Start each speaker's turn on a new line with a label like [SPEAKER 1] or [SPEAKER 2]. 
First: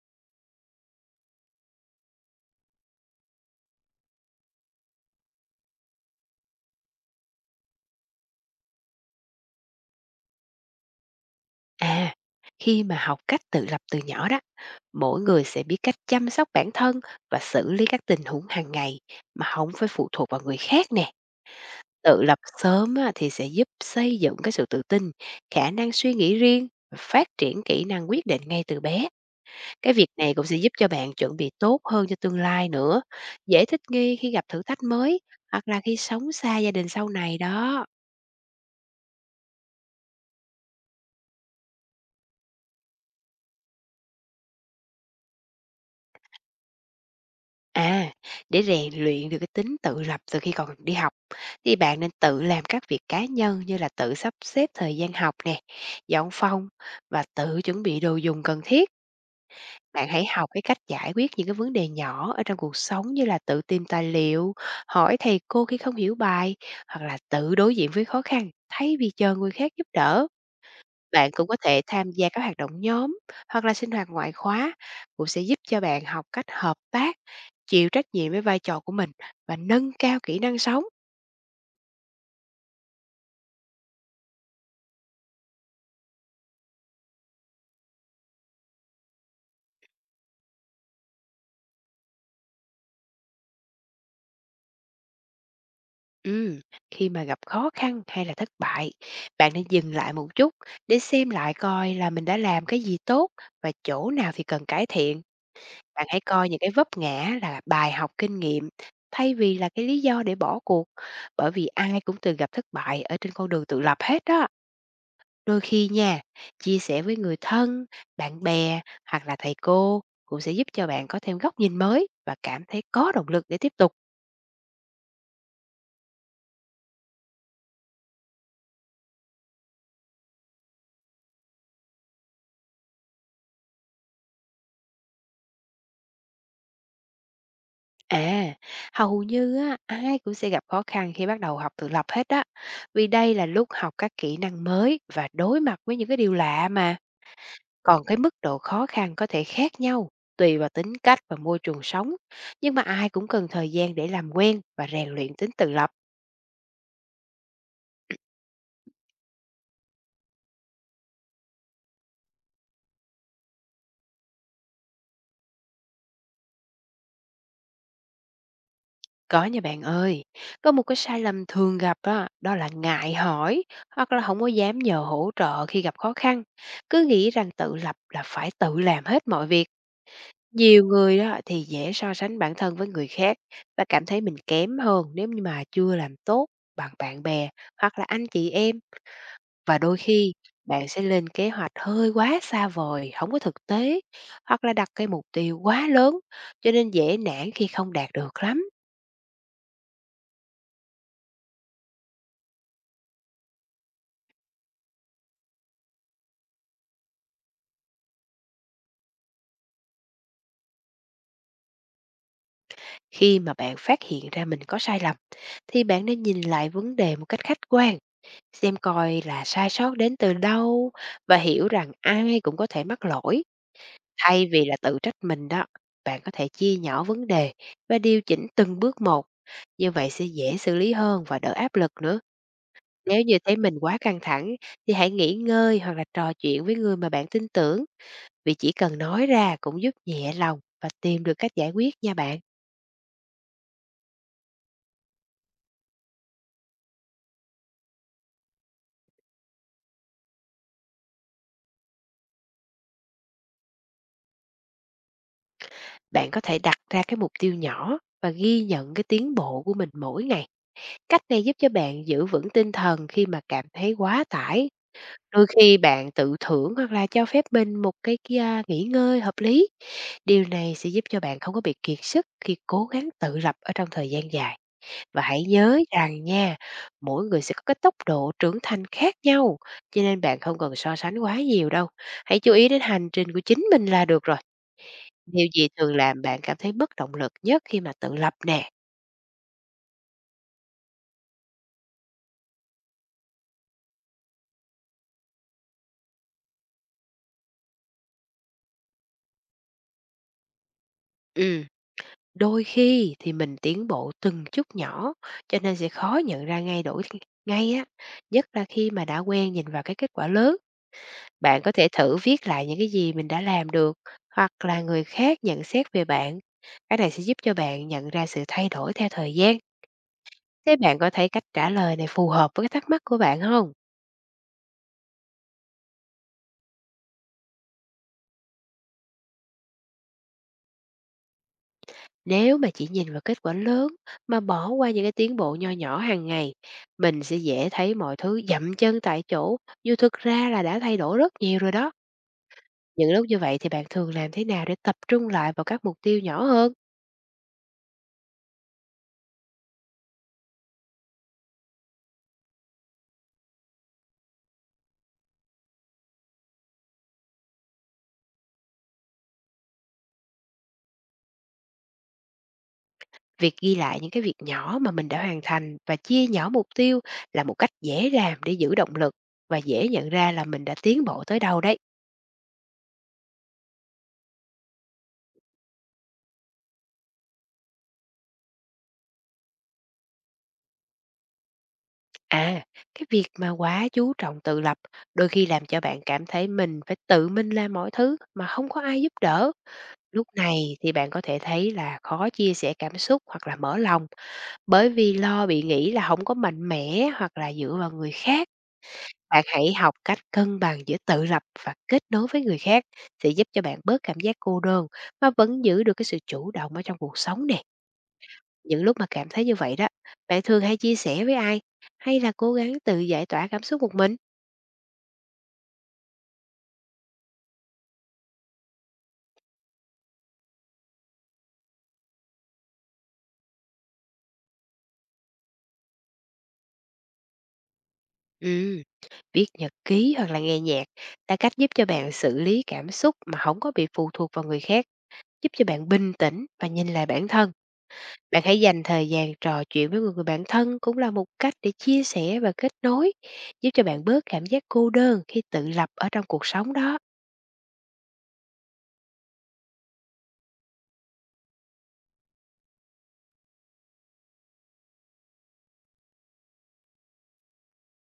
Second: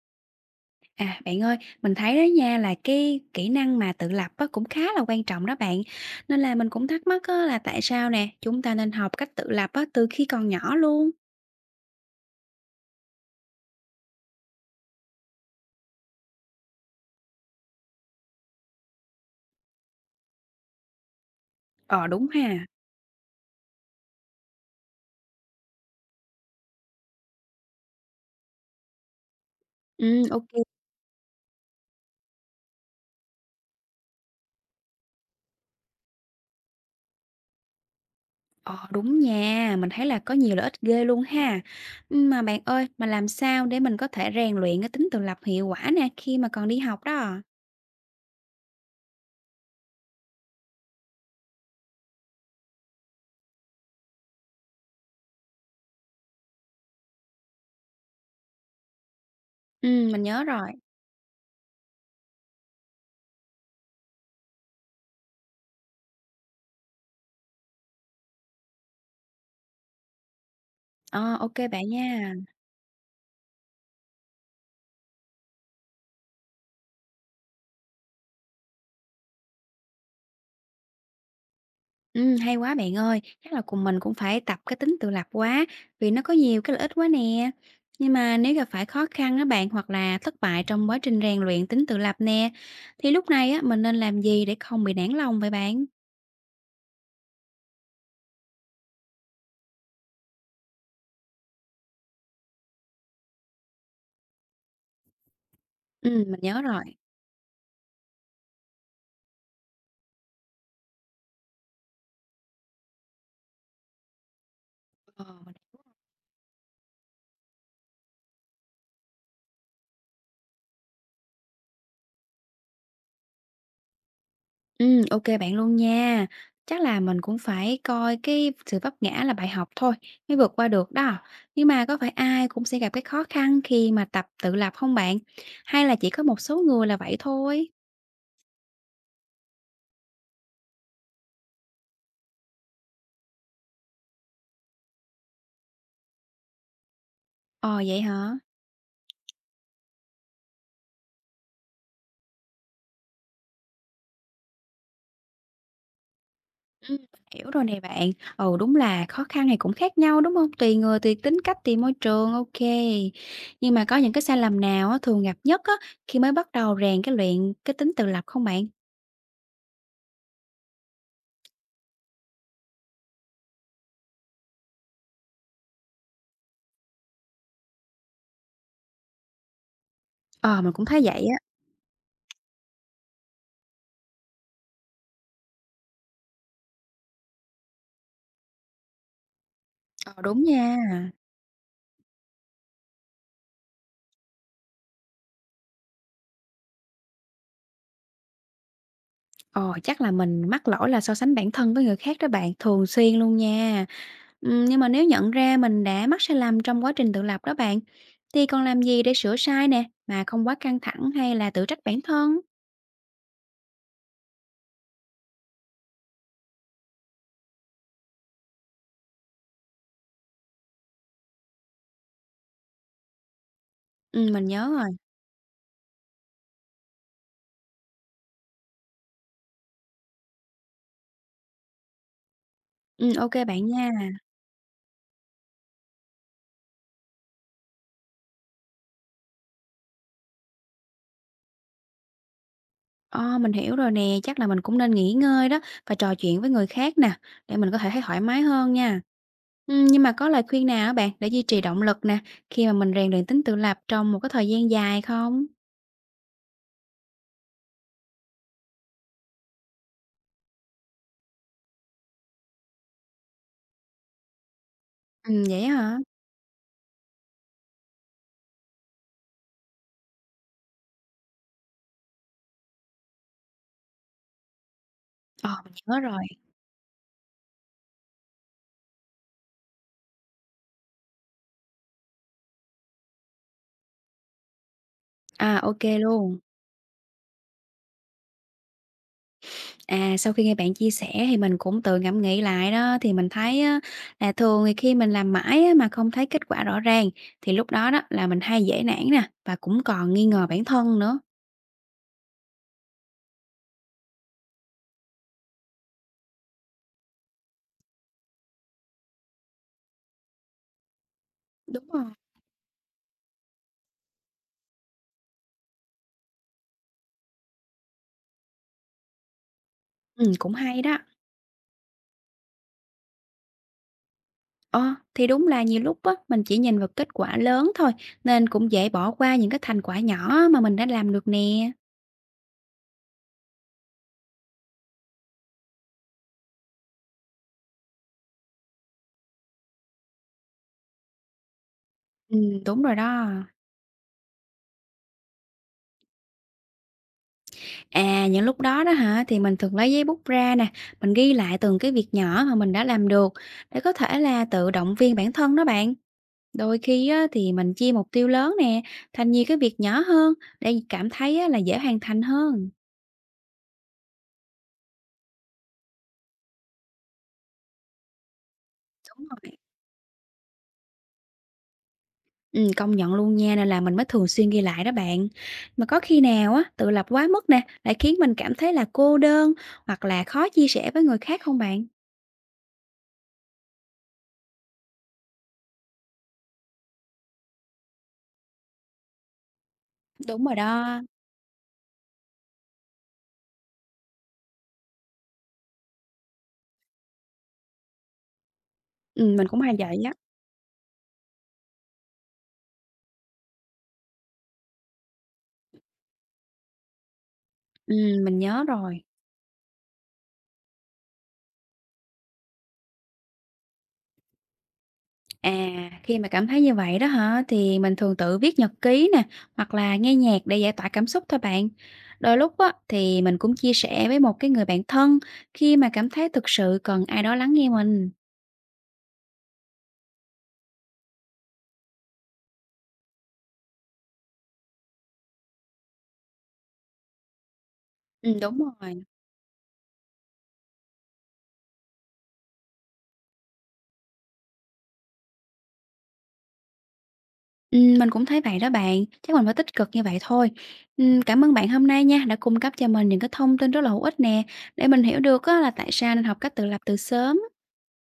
[SPEAKER 1] À, bạn ơi, mình thấy đó nha là cái kỹ năng mà tự lập á, cũng khá là quan trọng đó bạn. Nên là mình cũng thắc mắc á, là tại sao nè, chúng ta nên học cách tự lập á, từ khi còn nhỏ luôn.
[SPEAKER 2] À, khi mà học cách tự lập từ nhỏ đó, mỗi người sẽ biết cách chăm sóc bản thân và xử lý các tình huống hàng ngày mà không phải phụ thuộc vào người khác nè.
[SPEAKER 1] Ờ
[SPEAKER 2] Tự
[SPEAKER 1] đúng
[SPEAKER 2] lập
[SPEAKER 1] ha.
[SPEAKER 2] sớm á, thì sẽ giúp xây dựng cái sự tự tin, khả năng suy nghĩ riêng và phát triển kỹ năng quyết định ngay từ bé. Cái việc
[SPEAKER 1] Ừ,
[SPEAKER 2] này cũng
[SPEAKER 1] ok.
[SPEAKER 2] sẽ giúp cho bạn chuẩn bị tốt hơn cho tương lai nữa, dễ thích nghi khi gặp thử thách mới hoặc là khi sống xa gia đình sau này đó.
[SPEAKER 1] Ờ đúng nha, mình thấy là có nhiều lợi ích ghê luôn ha. Ừ, mà bạn ơi, mà làm sao để mình có thể rèn luyện cái tính tự lập hiệu quả nè khi mà còn đi học đó?
[SPEAKER 2] À, để rèn luyện được cái tính tự lập từ khi còn đi học thì bạn nên tự làm các việc cá nhân như là tự sắp xếp thời gian học nè, dọn phòng và tự chuẩn bị đồ dùng cần thiết. Bạn
[SPEAKER 1] Ừ, mình
[SPEAKER 2] hãy
[SPEAKER 1] nhớ
[SPEAKER 2] học cái
[SPEAKER 1] rồi.
[SPEAKER 2] cách giải quyết những cái vấn đề nhỏ ở trong cuộc sống như là tự tìm tài liệu, hỏi thầy cô khi không hiểu bài hoặc là tự đối diện với khó khăn thay vì chờ người khác giúp đỡ. Bạn
[SPEAKER 1] Ờ
[SPEAKER 2] cũng
[SPEAKER 1] ok
[SPEAKER 2] có thể
[SPEAKER 1] bạn
[SPEAKER 2] tham gia
[SPEAKER 1] nha.
[SPEAKER 2] các hoạt động nhóm hoặc là sinh hoạt ngoại khóa cũng sẽ giúp cho bạn học cách hợp tác, chịu trách nhiệm với vai trò của mình và nâng cao kỹ năng sống.
[SPEAKER 1] Hay quá bạn ơi, chắc là cùng mình cũng phải tập cái tính tự lập quá, vì nó có nhiều cái lợi ích quá nè. Nhưng mà nếu gặp phải khó khăn đó bạn hoặc là thất bại trong quá trình rèn luyện tính tự lập nè, thì lúc này á mình nên làm gì để không bị nản lòng vậy bạn?
[SPEAKER 2] Ừm, Khi mà gặp khó khăn hay là thất bại, bạn nên dừng lại một chút để xem lại coi là mình đã làm cái gì tốt và chỗ nào thì cần cải thiện. Bạn hãy
[SPEAKER 1] Mình
[SPEAKER 2] coi những
[SPEAKER 1] nhớ
[SPEAKER 2] cái
[SPEAKER 1] rồi.
[SPEAKER 2] vấp ngã là bài học kinh nghiệm thay vì là cái lý do để bỏ cuộc, bởi vì ai cũng từng gặp thất bại ở trên con đường tự lập hết đó.
[SPEAKER 1] Ờ, mình-
[SPEAKER 2] Đôi khi nha, chia sẻ với người thân, bạn bè hoặc là thầy cô cũng sẽ giúp cho bạn có thêm góc nhìn mới và cảm thấy có động lực để tiếp tục.
[SPEAKER 1] Ok bạn luôn nha. Chắc là mình cũng phải coi cái sự vấp ngã là bài học thôi, mới vượt qua được đó. Nhưng mà có phải ai cũng sẽ gặp cái khó khăn khi mà tập tự lập không bạn? Hay là chỉ có một số người là vậy thôi?
[SPEAKER 2] À, hầu như á, ai cũng sẽ gặp khó khăn khi bắt đầu học tự lập hết á. Vì đây là lúc học các kỹ năng mới và đối mặt với những cái điều lạ mà.
[SPEAKER 1] Ờ vậy
[SPEAKER 2] Còn cái
[SPEAKER 1] hả?
[SPEAKER 2] mức độ khó khăn có thể khác nhau tùy vào tính cách và môi trường sống. Nhưng mà ai cũng cần thời gian để làm quen và rèn luyện tính tự lập.
[SPEAKER 1] Ừm, Hiểu rồi nè bạn. Ừ, đúng là khó khăn này cũng khác nhau, đúng không? Tùy người, tùy tính cách, tùy môi trường, ok. Nhưng mà có những cái sai lầm nào á thường gặp nhất á khi mới bắt đầu rèn cái luyện cái tính tự lập không bạn?
[SPEAKER 2] Có nha bạn ơi, có một cái sai lầm thường gặp đó, đó là ngại hỏi hoặc là không có dám nhờ hỗ trợ khi gặp khó khăn. Cứ nghĩ rằng tự lập là phải tự làm hết mọi việc.
[SPEAKER 1] Ờ, mình
[SPEAKER 2] Nhiều
[SPEAKER 1] cũng thấy
[SPEAKER 2] người
[SPEAKER 1] vậy á.
[SPEAKER 2] đó thì dễ so sánh bản thân với người khác và cảm thấy mình kém hơn nếu như mà chưa làm tốt bằng bạn bè hoặc là anh chị em. Và đôi
[SPEAKER 1] Ờ,
[SPEAKER 2] khi
[SPEAKER 1] đúng
[SPEAKER 2] bạn sẽ
[SPEAKER 1] nha.
[SPEAKER 2] lên kế hoạch hơi quá xa vời, không có thực tế hoặc là đặt cái mục tiêu quá lớn cho nên dễ nản khi không đạt được lắm.
[SPEAKER 1] Ờ, chắc là mình mắc lỗi là so sánh bản thân với người khác đó bạn, thường xuyên luôn nha. Nhưng mà nếu nhận ra mình đã mắc sai lầm trong quá trình tự lập đó bạn, thì còn làm gì để sửa sai nè, mà không quá căng thẳng hay là tự trách bản thân?
[SPEAKER 2] Khi mà bạn phát hiện ra mình có sai lầm thì bạn nên nhìn lại vấn đề một cách khách quan, xem coi là sai sót đến từ đâu và hiểu rằng ai cũng có thể mắc lỗi
[SPEAKER 1] Mình
[SPEAKER 2] thay vì
[SPEAKER 1] nhớ
[SPEAKER 2] là
[SPEAKER 1] rồi.
[SPEAKER 2] tự trách mình đó. Bạn có thể chia nhỏ vấn đề và điều chỉnh từng bước một. Như vậy sẽ dễ xử lý hơn và đỡ áp lực nữa. Nếu
[SPEAKER 1] Ô
[SPEAKER 2] như thấy
[SPEAKER 1] bạn
[SPEAKER 2] mình
[SPEAKER 1] nha.
[SPEAKER 2] quá căng thẳng thì hãy nghỉ ngơi hoặc là trò chuyện với người mà bạn tin tưởng, vì chỉ cần nói ra cũng giúp nhẹ lòng và tìm được cách giải quyết nha bạn.
[SPEAKER 1] Ờ, mình hiểu rồi nè, chắc là mình cũng nên nghỉ ngơi đó và trò chuyện với người khác nè, để mình có thể thấy thoải mái hơn nha. Nhưng mà có lời khuyên nào á bạn để duy trì động lực nè, khi mà mình rèn luyện tính tự lập trong một cái thời gian dài không?
[SPEAKER 2] Bạn có thể đặt ra cái mục tiêu nhỏ và ghi nhận cái tiến bộ của mình mỗi ngày. Cách này giúp cho bạn giữ vững tinh thần khi mà cảm thấy quá tải. Đôi
[SPEAKER 1] Vậy á
[SPEAKER 2] khi
[SPEAKER 1] hả?
[SPEAKER 2] bạn tự thưởng hoặc là cho phép mình một cái kia nghỉ ngơi hợp lý. Điều này sẽ giúp cho bạn không có bị kiệt sức khi cố gắng tự lập ở trong thời gian dài. Và hãy
[SPEAKER 1] Ờ, mình
[SPEAKER 2] nhớ
[SPEAKER 1] nhớ
[SPEAKER 2] rằng
[SPEAKER 1] rồi.
[SPEAKER 2] nha, mỗi người sẽ có cái tốc độ trưởng thành khác nhau, cho nên bạn không cần so sánh quá nhiều đâu. Hãy chú ý đến hành trình của chính mình là được rồi. Điều
[SPEAKER 1] À,
[SPEAKER 2] gì
[SPEAKER 1] OK
[SPEAKER 2] thường làm
[SPEAKER 1] luôn.
[SPEAKER 2] bạn cảm thấy mất động lực nhất khi mà tự lập nè?
[SPEAKER 1] À, sau khi nghe bạn chia sẻ thì mình cũng tự ngẫm nghĩ lại đó, thì mình thấy á, là thường thì khi mình làm mãi á, mà không thấy kết quả rõ ràng, thì lúc đó đó là mình hay dễ nản nè, và cũng còn nghi ngờ bản thân nữa.
[SPEAKER 2] Ừm, Đôi khi thì mình tiến bộ từng chút nhỏ, cho nên sẽ khó nhận ra ngay đổi ngay á, nhất là khi mà đã quen nhìn vào cái kết quả lớn. Bạn có
[SPEAKER 1] Đúng
[SPEAKER 2] thể
[SPEAKER 1] rồi.
[SPEAKER 2] thử viết lại những cái gì mình đã làm được, hoặc là người khác nhận xét về bạn. Cái này sẽ giúp cho bạn nhận ra sự thay đổi theo thời gian.
[SPEAKER 1] Cũng
[SPEAKER 2] Thế
[SPEAKER 1] hay đó.
[SPEAKER 2] bạn có thấy cách trả lời này phù hợp với cái thắc mắc của bạn không?
[SPEAKER 1] Ờ, thì đúng là nhiều lúc á, mình chỉ nhìn vào kết quả lớn thôi, nên cũng dễ bỏ qua những cái thành quả nhỏ mà mình đã làm được nè.
[SPEAKER 2] Nếu mà chỉ nhìn vào kết quả lớn mà bỏ qua những cái tiến bộ nho nhỏ hàng ngày, mình sẽ dễ thấy mọi thứ dậm chân tại chỗ, dù thực ra là đã thay đổi rất nhiều rồi đó.
[SPEAKER 1] Đúng rồi
[SPEAKER 2] Những lúc
[SPEAKER 1] đó.
[SPEAKER 2] như vậy thì bạn thường làm thế nào để tập trung lại vào các mục tiêu nhỏ hơn?
[SPEAKER 1] À, những lúc đó đó hả, thì mình thường lấy giấy bút ra nè, mình ghi lại từng cái việc nhỏ mà mình đã làm được, để có thể là tự động viên bản thân đó bạn. Đôi khi á, thì mình chia mục tiêu lớn nè, thành nhiều cái việc nhỏ hơn, để cảm thấy á, là dễ hoàn thành hơn.
[SPEAKER 2] Việc ghi lại những cái việc nhỏ mà mình đã hoàn thành và chia nhỏ mục tiêu là một cách dễ làm để giữ động lực
[SPEAKER 1] Đúng rồi.
[SPEAKER 2] và dễ nhận ra là mình đã tiến bộ tới đâu đấy.
[SPEAKER 1] Công nhận luôn nha, nên là mình mới thường xuyên ghi lại đó bạn. Mà có khi nào á, tự lập quá mức nè, lại khiến mình cảm thấy là cô đơn hoặc là khó chia sẻ với người khác không bạn?
[SPEAKER 2] À, cái việc mà quá chú trọng tự lập đôi khi làm cho bạn cảm thấy mình phải tự mình làm mọi thứ mà không có ai giúp đỡ. Lúc
[SPEAKER 1] Đúng rồi
[SPEAKER 2] này thì
[SPEAKER 1] đó.
[SPEAKER 2] bạn có thể thấy là khó chia sẻ cảm xúc hoặc là mở lòng, bởi vì lo bị nghĩ là không có mạnh mẽ hoặc là dựa vào người khác. Bạn
[SPEAKER 1] Mình cũng
[SPEAKER 2] hãy
[SPEAKER 1] hay
[SPEAKER 2] học
[SPEAKER 1] vậy á.
[SPEAKER 2] cách cân bằng giữa tự lập và kết nối với người khác sẽ giúp cho bạn bớt cảm giác cô đơn mà vẫn giữ được cái sự chủ động ở trong cuộc sống nè.
[SPEAKER 1] Mình nhớ
[SPEAKER 2] Những lúc
[SPEAKER 1] rồi.
[SPEAKER 2] mà cảm thấy như vậy đó, bạn thường hay chia sẻ với ai hay là cố gắng tự giải tỏa cảm xúc một mình?
[SPEAKER 1] À, khi mà cảm thấy như vậy đó hả, thì mình thường tự viết nhật ký nè, hoặc là nghe nhạc để giải tỏa cảm xúc thôi bạn. Đôi lúc á, thì mình cũng chia sẻ với một cái người bạn thân khi mà cảm thấy thực sự cần ai đó lắng nghe mình.
[SPEAKER 2] Ừm, Viết nhật ký hoặc là nghe nhạc là cách giúp cho bạn xử lý cảm xúc mà không có bị phụ thuộc vào người khác. Giúp cho bạn bình tĩnh và nhìn lại bản thân. Bạn
[SPEAKER 1] Đúng
[SPEAKER 2] hãy dành
[SPEAKER 1] rồi.
[SPEAKER 2] thời gian trò chuyện với người người bạn thân cũng là một cách để chia sẻ và kết nối, giúp cho bạn bớt cảm giác cô đơn khi tự lập ở trong cuộc sống đó.
[SPEAKER 1] Mình cũng thấy vậy đó bạn, chắc mình phải tích cực như vậy thôi. Cảm ơn bạn hôm nay nha, đã cung cấp cho mình những cái thông tin rất là hữu ích nè, để mình hiểu được á là tại sao nên học cách tự lập từ sớm.